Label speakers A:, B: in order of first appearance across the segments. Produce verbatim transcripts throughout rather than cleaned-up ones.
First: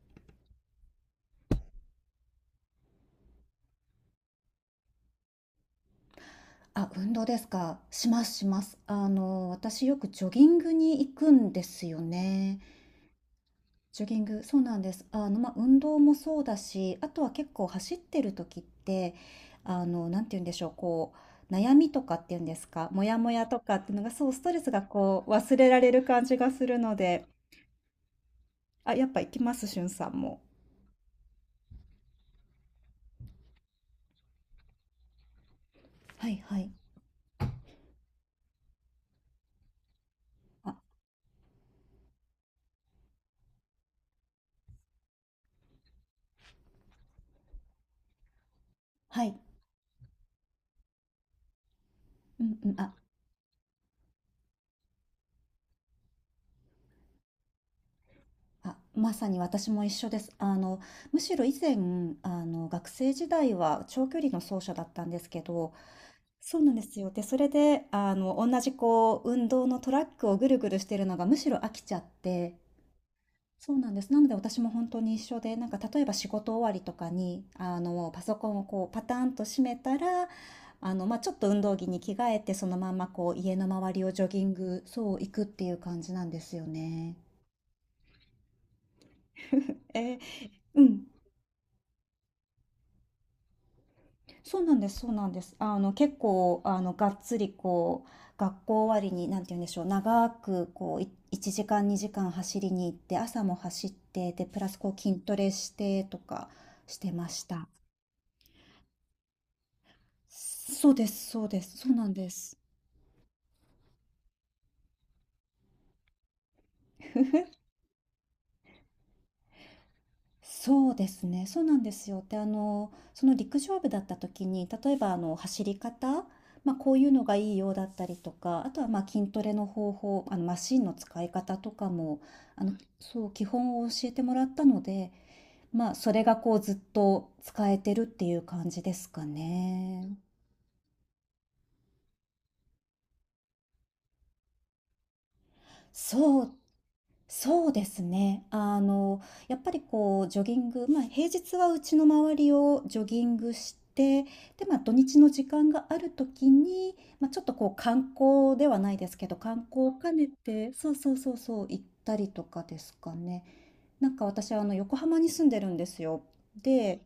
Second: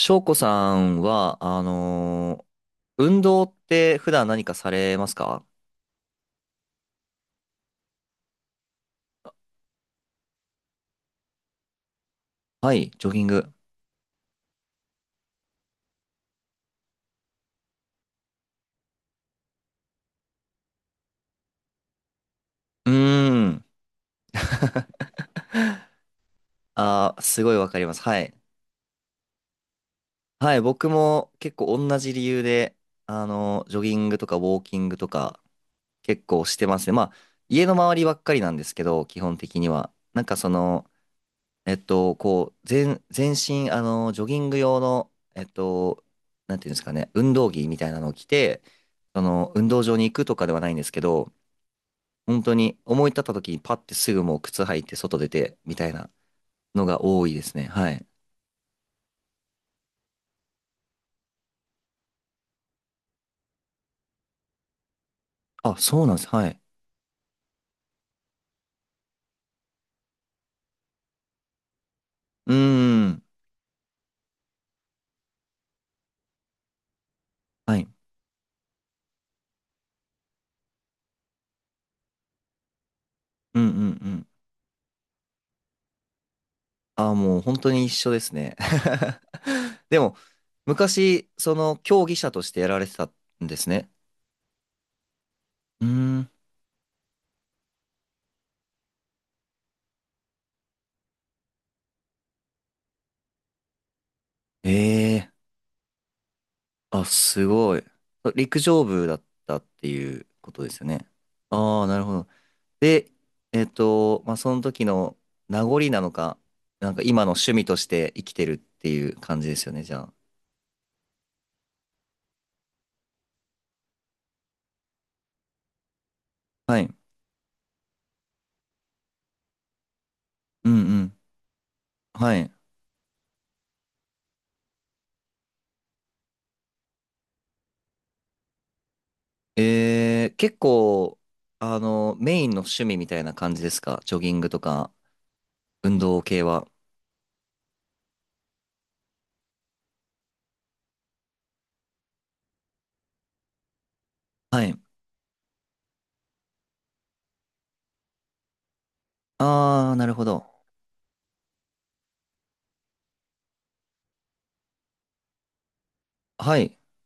A: 翔子さんは、あのー運動って普段何かされますか？
B: あ、運動ですか。しますします。あの、私よくジョギングに行くんですよね。
A: はい、ジョギング。
B: ジョギング、そうなんです。あの、まあ、運動もそうだし、あとは結構走ってる時って、あの、なんて言うんでしょう、こう、悩みとかっていうんですか、
A: う
B: モヤモヤ
A: ー
B: と
A: ん。
B: かっていうのが、そう、ストレスがこう、忘れられる感じがするの
A: あー、
B: で、
A: すごいわかります。はい。
B: あ、やっぱ行きます、しゅんさんも。
A: はい、僕も結構同じ理由で、あのージョギングとかウォーキングとか結
B: はい
A: 構し
B: は
A: て
B: い。
A: ますね。まあ、家の周りばっかりなんですけど、基本的には。なんかそ
B: あ、
A: の、えっと、こう、全、全身、あのージョギング用の、えっと、なんていうんですかね、運動着みたいなのを着て、そ
B: はい。
A: の、運動場に行くとかではないんですけど、本
B: う
A: 当
B: んう
A: に
B: ん。あ
A: 思い立った時にパッてすぐもう靴履いて外出てみたいなのが多いですね。はい。
B: あ、まさに私も一緒です。あの、むしろ以前、あの、学生時代は長距離の走者だったんですけど、
A: あ、そうなんです。は
B: そ
A: い。
B: うなんですよ。で、それで、あの、同じこう、運動のトラックをぐるぐるしてるのがむしろ飽きちゃっ
A: うー
B: て、
A: ん。
B: そうなんです。なので私も本当に一緒で、なんか例えば仕事終わりとかに、
A: は
B: あ
A: い。
B: の、パソコンをこう、パターンと閉めたら、あの、まあ、ちょっと運動着に着替えて、そのままこう、家
A: う
B: の
A: んうんう
B: 周りをジ
A: ん。
B: ョギング、そう、行くっていう感じなんですよ
A: あ、
B: ね。
A: もう本当に一緒ですね。で
B: え
A: も、
B: ーうん
A: 昔、その競技者としてやられてたんですね。
B: そうなんです、そうなんです。あ
A: うー
B: の、結
A: ん。
B: 構、あの、がっつり、こう、学校終わりに、なんて言うんでしょう、長く、こう、いいちじかん、にじかん走りに行って、朝も走って、で、プラ
A: え
B: ス、こう、筋
A: え
B: ト
A: ー。
B: レしてとかし
A: あ、
B: てまし
A: す
B: た。
A: ごい。陸上部だったっていうことですよ
B: そう
A: ね。
B: です、そうです、
A: ああ、
B: そう
A: なる
B: な
A: ほ
B: ん
A: ど。
B: です。
A: で、えっと、まあ、その時の名残なのか、なんか今の趣味として生きてるっていう感じですよね、じゃあ。
B: そうですね、そうなんですよ。で、あの、その陸上部だった時に、例えばあの走り方、まあ、
A: はい。
B: こういうのがいいようだったりとか、あとはまあ筋トレの方法、あのマ
A: う
B: シンの
A: んうん。
B: 使い方とかも、
A: はい。
B: あの、そう、基本を教えてもらったので、まあ、それがこうずっと使えてるっていう感じですかね。
A: えー、結構、あの、メインの趣味みたいな感じですか、ジョギングとか、運動
B: そ
A: 系
B: う
A: は。
B: そうですね。あの、やっぱりこうジョギング、まあ、平日はうちの周りをジョギングして、
A: は
B: で、ま
A: い。
B: あ、土日の時間があるときに、まあ、ちょっとこう観光ではないですけど、観光
A: あ
B: を
A: ー、なる
B: 兼
A: ほ
B: ね
A: ど。
B: て、そうそうそうそう、行ったりとかですかね。なんか私はあの横浜に住んでるんですよ。
A: はい。
B: で、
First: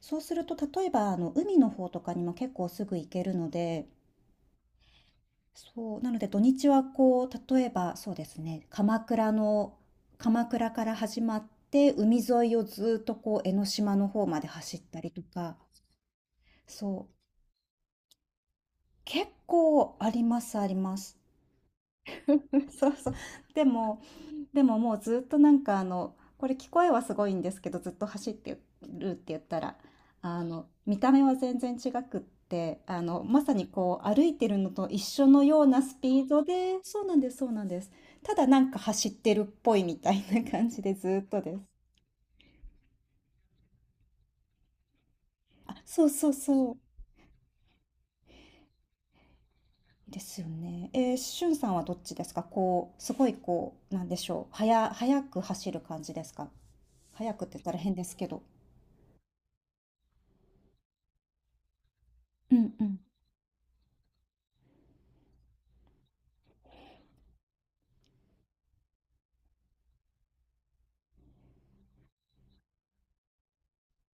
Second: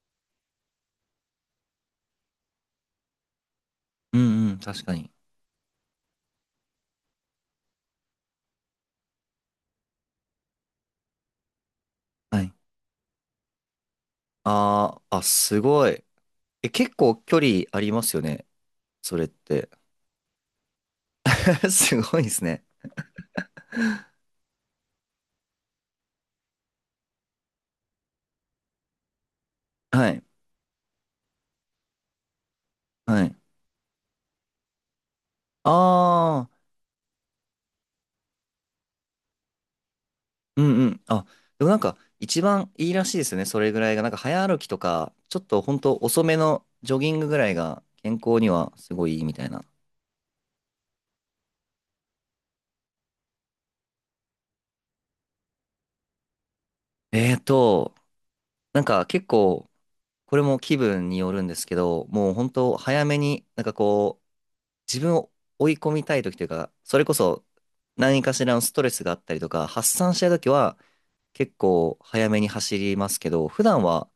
B: そうすると例えばあの海の方とかにも結構すぐ行けるので、
A: うんうん、確かに。
B: そう、なので土日はこう、例えばそうですね、鎌倉の、鎌倉から始まって、海
A: は
B: 沿
A: い。
B: いをずっとこう、江ノ島の方まで走っ
A: あ
B: たり
A: ー、
B: と
A: あ、
B: か、
A: すごい。え、結
B: そう、
A: 構距離ありますよね、それっ
B: 結
A: て。
B: 構あります、あります。
A: すごいですね。
B: そうそう。でも、でももうずっとなんかあのこれ聞こえはすごいんですけどずっと走ってるって言ったら
A: はい。
B: あの見た目は全然違くってあの
A: はい。
B: まさにこう歩いてるのと一緒のようなスピード
A: あー。
B: でそうなんですそうなんですただなんか走ってるっぽいみたいな
A: う
B: 感
A: ん
B: じ
A: う
B: で
A: ん。
B: ず
A: あ、
B: っとです。
A: でもなんか一番いいらしいですよね。それぐらいが。なんか早歩きとか、ちょっとほん
B: あ
A: と
B: そう
A: 遅
B: そう
A: めの
B: そう
A: ジョギングぐらいが健康にはすごいいいみたいな。
B: ですよね。えー、しゅんさんはどっちですかこうすごいこうなんでしょう速速く走る感じですか。速
A: えー
B: くって言ったら変
A: と、
B: ですけど。
A: なんか結構、これも気分によるんですけど、もうほん
B: うん
A: と
B: うん
A: 早めに、なんかこう、自分を追い込みたい時というか、それこそ何かしらのストレスがあったりとか、発散したい時は結構早めに走りますけど、普段は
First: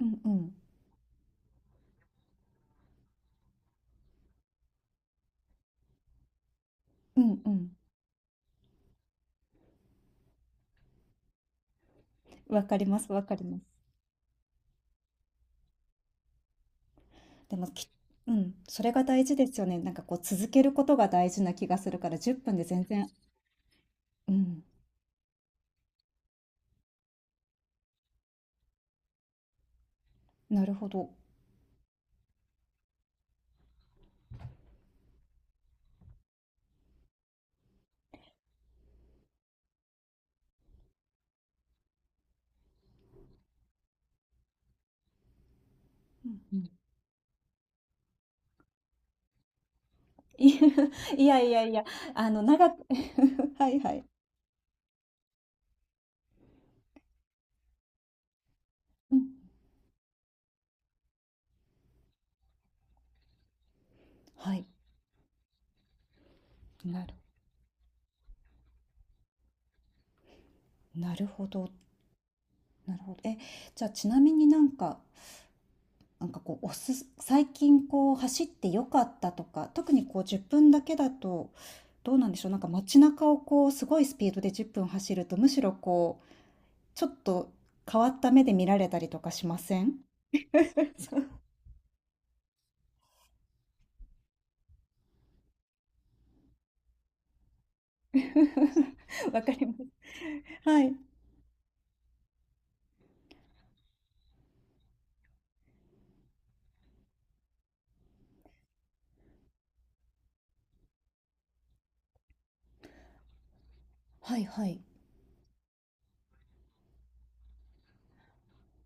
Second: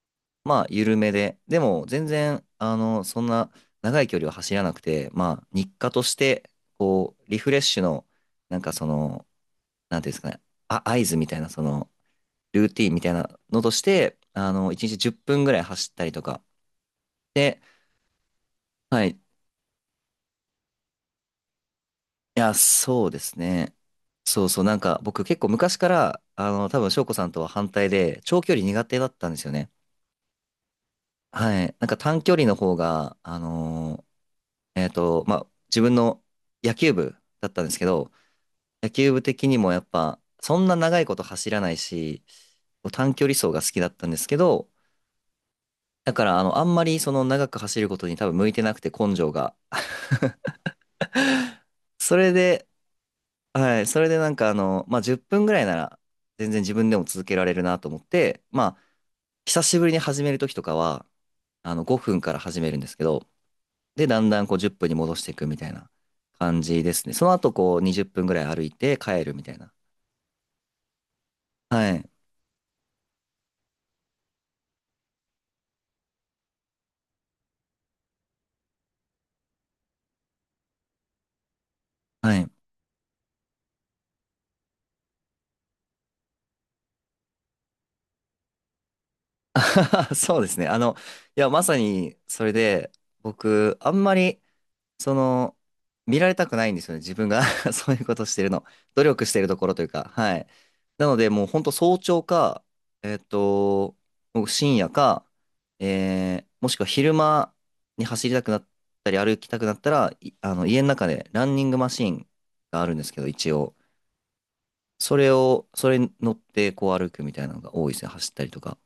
B: うんうん
A: まあ、緩めで。でも、全然、あの、そんな長い距離を走らなくて、まあ、日課として、こ
B: う
A: う、リ
B: ん
A: フ
B: う
A: レッ
B: ん。
A: シュの、なんかその、なんていうんですかね、あ、合図みたいな、その、
B: わ
A: ルー
B: か
A: テ
B: り
A: ィンみ
B: ま
A: た
B: す、
A: い
B: わ
A: な
B: かりま
A: の
B: す。
A: として、あの、いちにちじゅっぷんぐらい走ったりとか。
B: で
A: で、
B: もき、うん、それ
A: は
B: が
A: い。い
B: 大事ですよね。なんかこう続けることが大事な気がするから10
A: や、
B: 分で全
A: そ
B: 然、
A: うですね。
B: う
A: そうそ
B: ん、
A: う、なんか僕結構昔から、あの、多分翔子さんとは反対で、長距離苦手だったんですよね。
B: なるほど。
A: はい。なんか短距離の方が、あの、えっと、まあ、自分の野球部だったんですけど、野球部的にもやっぱ、そんな長いこと走らないし、短距離走が好きだったんですけど、だか
B: う
A: ら
B: ん
A: あ
B: う
A: の、あ
B: ん、
A: んまりその長く走ることに多分向いてなくて根性が。
B: いいやいやいや、
A: そ
B: あ
A: れ
B: の
A: で、
B: 長く はい
A: はい、
B: は
A: そ
B: い。
A: れでなんかあの、まあ、じゅっぷんぐらいなら全然自分でも続けられるなと思って、まあ、
B: うん、
A: 久しぶりに始める時とかは、あの、ごふんから始めるんですけど、で、だんだん
B: は
A: こう
B: い。
A: じゅっぷんに戻していくみたいな感じです
B: な
A: ね。
B: る、
A: その後こうにじゅっぷんぐらい歩いて帰るみたいな。
B: なるほど、
A: はい。
B: なるほど。え、じゃあちなみになんか、なんかこうおすす、最近こう走ってよかったとか、特にこうじゅっぷんだけだとどうなん
A: は
B: でしょ
A: い。
B: う。なんか街中をこうすごいスピードでじゅっぷん走るとむしろこうちょっと変わった目で見られたりとかしません？
A: そうですね。あの、
B: そう
A: いや、まさに、それで、僕、あんまり、その、見られたくないんですよね。自分が そういうことしてるの。努力し て
B: わ
A: る
B: か
A: とこ
B: り
A: ろ
B: ま
A: とい
B: す。
A: うか、はい。
B: はい。
A: なので、もう、ほんと早朝か、えっと、もう深夜か、えー、もしくは昼間に走りたくなったり、歩きたくなったら、い、あの、家の中で、ランニングマシンがあるんですけど、一応。
B: はいはい。
A: それを、それに乗って、こう歩くみたいなのが多いですね。走ったりとか。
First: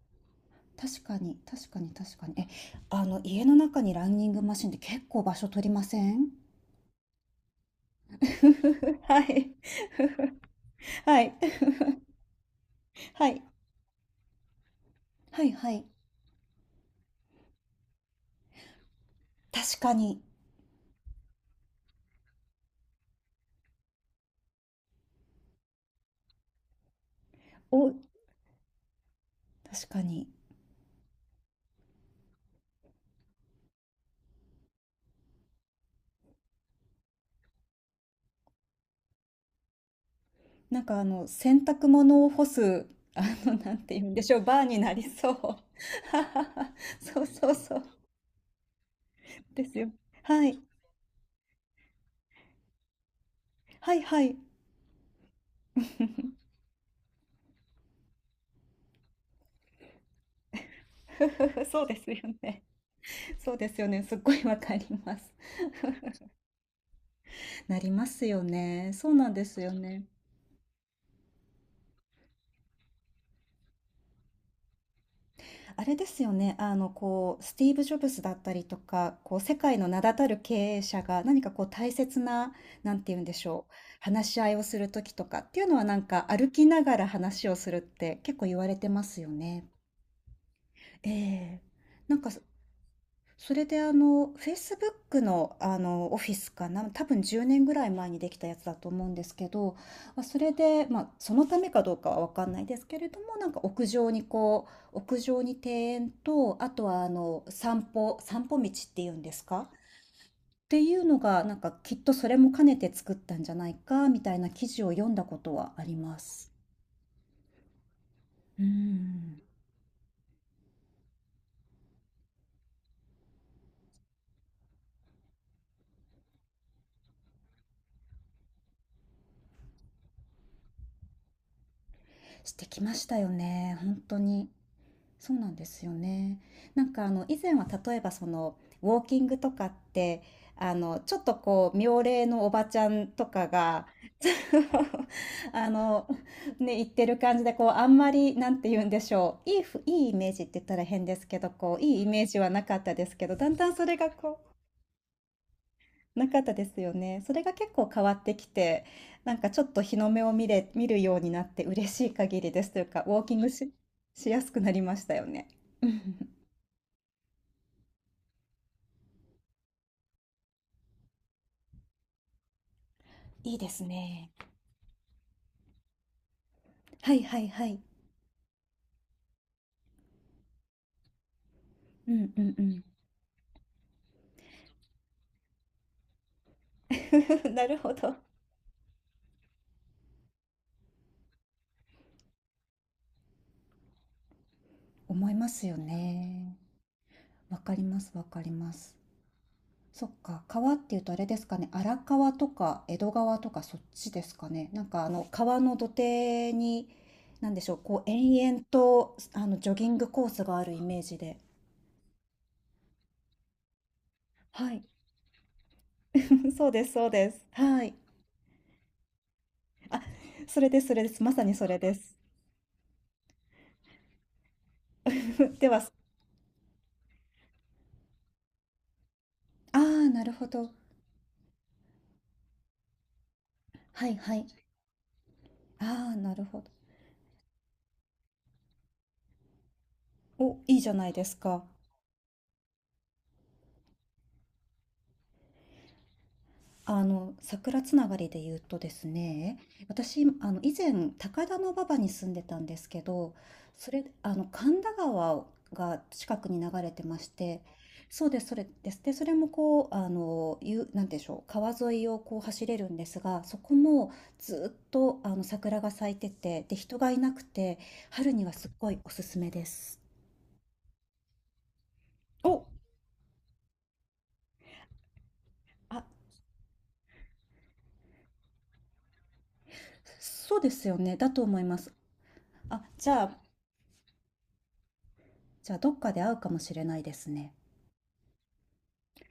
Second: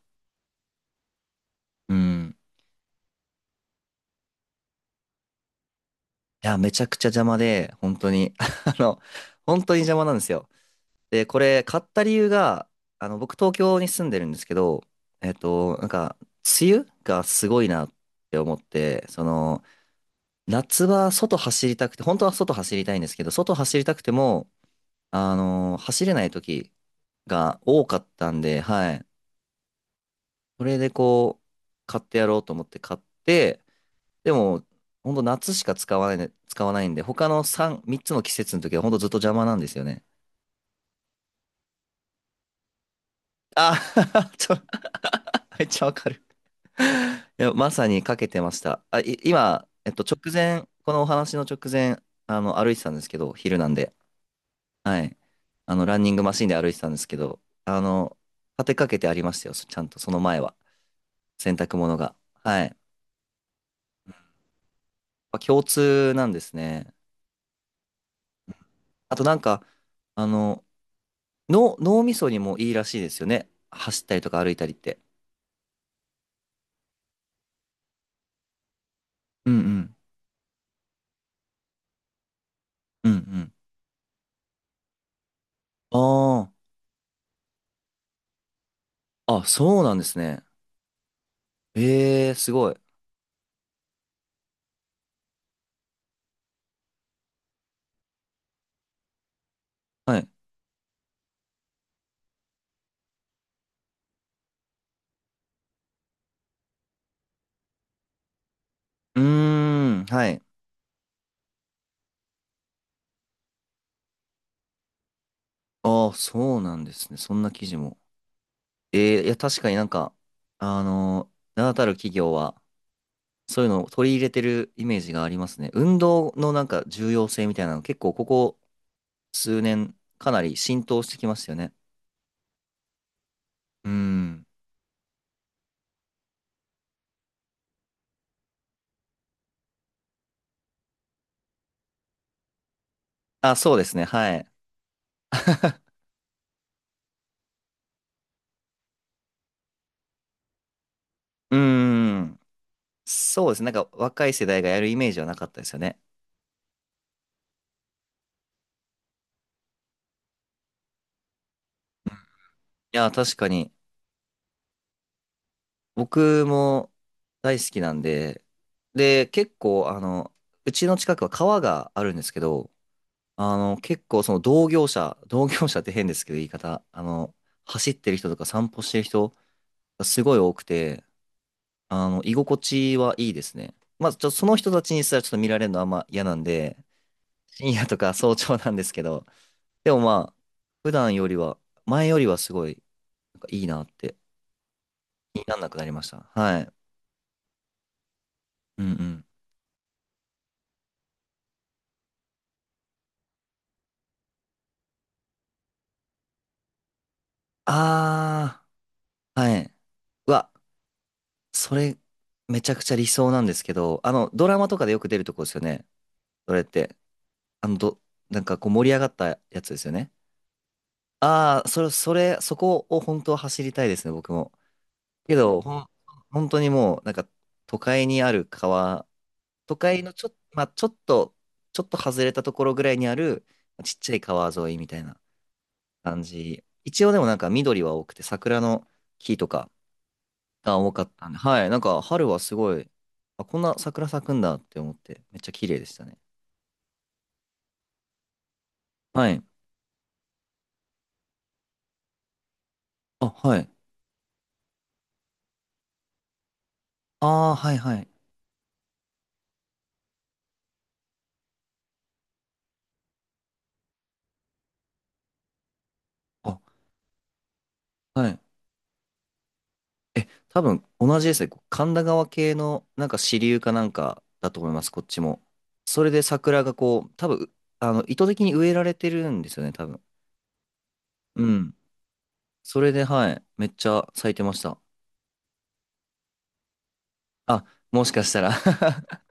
B: 確かに、確かに、
A: う
B: 確かに。
A: ん。
B: え、あの、家の中にランニングマシンって結構場所取りません？
A: いや、めちゃくちゃ邪魔で、本当に、あの、
B: はい。
A: 本当に邪魔なんですよ。
B: は
A: で、
B: い。
A: これ、買った理由が、あの、
B: は
A: 僕、
B: い。
A: 東京に住んでるんですけど、えっ
B: はいは
A: と、な
B: い。
A: んか、梅雨がすごいなって思って、その、
B: 確かに。
A: 夏は外走りたくて、本当は外走りたいんですけど、外走りたくても、あの、走れない時が多
B: お、
A: かったんで、はい。
B: 確かに。
A: それで、こう、買ってやろうと思って買って、でも、ほんと夏しか使わないね、使わないんで、他の3、みっつの季節の時はほんとずっと邪魔なんですよね。
B: なんかあの、洗濯物を干す、あの、なん
A: あ、
B: て言うんで しょう、
A: ちょ、
B: バーになりそう。
A: めっちゃわかる。い
B: そうそ
A: や、
B: う
A: ま
B: そう。
A: さにかけてました。あ、い、
B: で
A: 今、
B: す
A: え
B: よ。
A: っと、直
B: はい。
A: 前、このお話の直前、あの、歩いてたんですけど、昼なんで。
B: はいはい。
A: はい。あの、ランニングマシンで歩いてたんですけど、あの、立てかけてありましたよ。そ、ちゃんと、その前は。洗 濯
B: そう
A: 物
B: です
A: が。
B: よね。
A: はい。
B: そうですよね。すっごいわかります。
A: あ、共通なんですね。
B: なりますよね。そう
A: あと
B: な
A: な
B: ん
A: ん
B: です
A: か、
B: よね。
A: あの、脳、脳みそにもいいらしいですよね。走ったりとか歩いたりって。
B: あれですよね。あの、こう、スティーブ・ジョブズだったりとか、こう、
A: う
B: 世
A: んう
B: 界の
A: ん。
B: 名だたる経営者が何かこう、大切な、なん
A: うん
B: て
A: う
B: 言うんでし
A: ん。
B: ょう。話し合いをするときとかっていうのは、なんか
A: あ
B: 歩きながら話をするって結構言われてますよ
A: あ。あ、
B: ね。
A: そうなんですね。
B: ええ。なん
A: え
B: か、
A: え、すごい。
B: それであの、Facebook の、あの、オフィスかな、多分じゅうねんぐらい前にできたやつだと思うんですけど、
A: は
B: まあ、
A: い。
B: それで、まあ、そのためかどうかは分かんないですけれども、なんか屋上にこう、屋上に庭園と、あとはあの、散歩、散歩道っていう
A: う
B: んですかっ
A: ーん、はい。
B: ていうのが、なんかきっとそれも兼ねて作ったんじゃないか、みたいな記事を読んだことはあり
A: ああ、
B: ます。
A: そうなんですね。そんな記事も。
B: う
A: ええ、いや、
B: ん、
A: 確かになんか、あのー名だたる企業は、そういうのを取り入れてるイメージがありますね。運動のなんか重要性みたいなの、結構ここ数年、かなり浸透してきましたよね。
B: してきましたよね、
A: うー
B: 本当
A: ん。
B: に。そうなんですよね。なんかあの以前は例えばそのウォーキングとかってあのちょっとこう妙齢のおばちゃんとか
A: あ、そうで
B: が
A: すね。はい。
B: あのね、言ってる感じでこうあんまりなんて言うんでしょういいふ、いいイメージって言ったら変ですけど
A: うー
B: こういいイメージ
A: ん。
B: はなかったですけど
A: そ
B: だ
A: うで
B: ん
A: す
B: だ
A: ね。
B: ん
A: なん
B: そ
A: か
B: れが
A: 若い
B: こ
A: 世代がやるイメージはなかったですよね。
B: うなかったですよね。それが結構変わってきてなんかちょっと日の目を見れ、見るようになって嬉しい限りですという
A: い
B: か
A: や、
B: ウォー
A: 確
B: キン
A: か
B: グ
A: に。
B: し、しやすくなりましたよね。うん、
A: 僕も大好きなんで、で、結構、あの、うちの近くは川があるんですけど、
B: い
A: あ
B: いで
A: の、
B: す
A: 結構
B: ね。
A: その同業者、同業者って変ですけど言い方、あ
B: はい
A: の、
B: はいはい。
A: 走ってる人とか散歩してる人がすごい多くて、あ
B: う
A: の、
B: ん
A: 居
B: うん
A: 心
B: うん。
A: 地はいいですね。まず、ちょっとその人たちにすらちょっと見られるのはあんま嫌なんで、
B: な
A: 深
B: る
A: 夜
B: ほ
A: とか
B: ど。
A: 早朝なんですけど、でもまあ、普段よりは、前よりはすごい、なんかいいなって
B: 思い
A: 気に
B: ま
A: なん
B: す
A: な
B: よ
A: くなりました。
B: ね。
A: はい。
B: わかりますわかりま
A: うんう
B: す。
A: ん。
B: そっか、川っていうとあれですかね、荒川とか江戸川とかそっちですかね。なんかあの川の土手に、なんでしょう、こう延
A: あ
B: 々と
A: ー、
B: あ
A: は
B: のジ
A: い。
B: ョギングコー
A: う
B: ス
A: わ、
B: があるイメージで。
A: それ、めちゃくちゃ理想なんですけど、あの、ドラマ
B: は
A: と
B: い。
A: かでよく出るとこですよね。そ れっ
B: そうです
A: て。
B: そうです。
A: あの、
B: はい。
A: ど、なんかこう盛り上がったやつですよ
B: あ、
A: ね。
B: それですそれです。まさに
A: あ
B: そ
A: あ、
B: れ
A: それ、
B: で
A: そ
B: す。
A: れ、そこを本当は走りたいですね、僕も。けど、
B: で
A: ほ
B: は、
A: ん、
B: あ
A: 本当にもう、なんか、都会にある川、都
B: あ、
A: 会の
B: な
A: ち
B: る
A: ょ、
B: ほ
A: まあ、
B: ど。
A: ちょっと、ちょっと外れたところぐらいにある、ちっ
B: は
A: ちゃ
B: い
A: い
B: はい。
A: 川沿いみたいな。
B: ああ、
A: 感
B: なるほ
A: じ。
B: ど。
A: 一応でもなんか緑は多くて桜の木とか
B: お、
A: が
B: いいじ
A: 多
B: ゃ
A: か
B: な
A: っ
B: いで
A: たん
B: す
A: で、
B: か。
A: はい、なんか春はすごい、あ、こんな桜咲くんだって思ってめっちゃ綺麗でしたね。
B: あの、桜つながりで言うとです
A: はい。
B: ね、私、あの、以前、高田馬場に住んでたんですけ
A: あ、
B: ど、
A: はい。
B: それ、あの、神田川が近くに流れてまし
A: ああ、
B: て、
A: はいはい。
B: そうです、それです。で、それもこう、あの、ゆ、なんでしょう、川沿いをこう走れるんですが、そこもずっと、あの、桜が咲いて
A: あ、
B: て、で、人がいなくて、
A: は
B: 春
A: い。
B: にはすっごいおすすめです。
A: え、多分同じですね。神田川系
B: お、
A: のなんか支流かなんかだと思います、こっちも。そ
B: あ、
A: れで桜がこう、多分、あの、意図的に植えられてるんですよね、多分。
B: そうですよね。だと
A: う
B: 思い
A: ん。
B: ます。
A: そ
B: あ、
A: れで、
B: じゃ
A: は
B: あ、
A: い、めっちゃ咲いてました。
B: じゃあ、どっかで会うかもしれないですね。
A: あ、もしかしたら ち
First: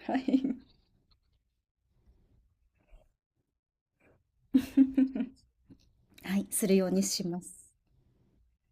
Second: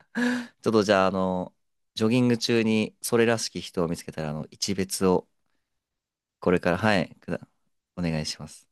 B: はい。
A: ょっとじゃあ、あの、ジョギング中にそれらしき人を見つけたら、あの、一別を
B: はい、
A: これ
B: す
A: か
B: る
A: ら、
B: よう
A: は
B: に
A: い、
B: し
A: く
B: ま
A: だ、
B: す。
A: お願いします。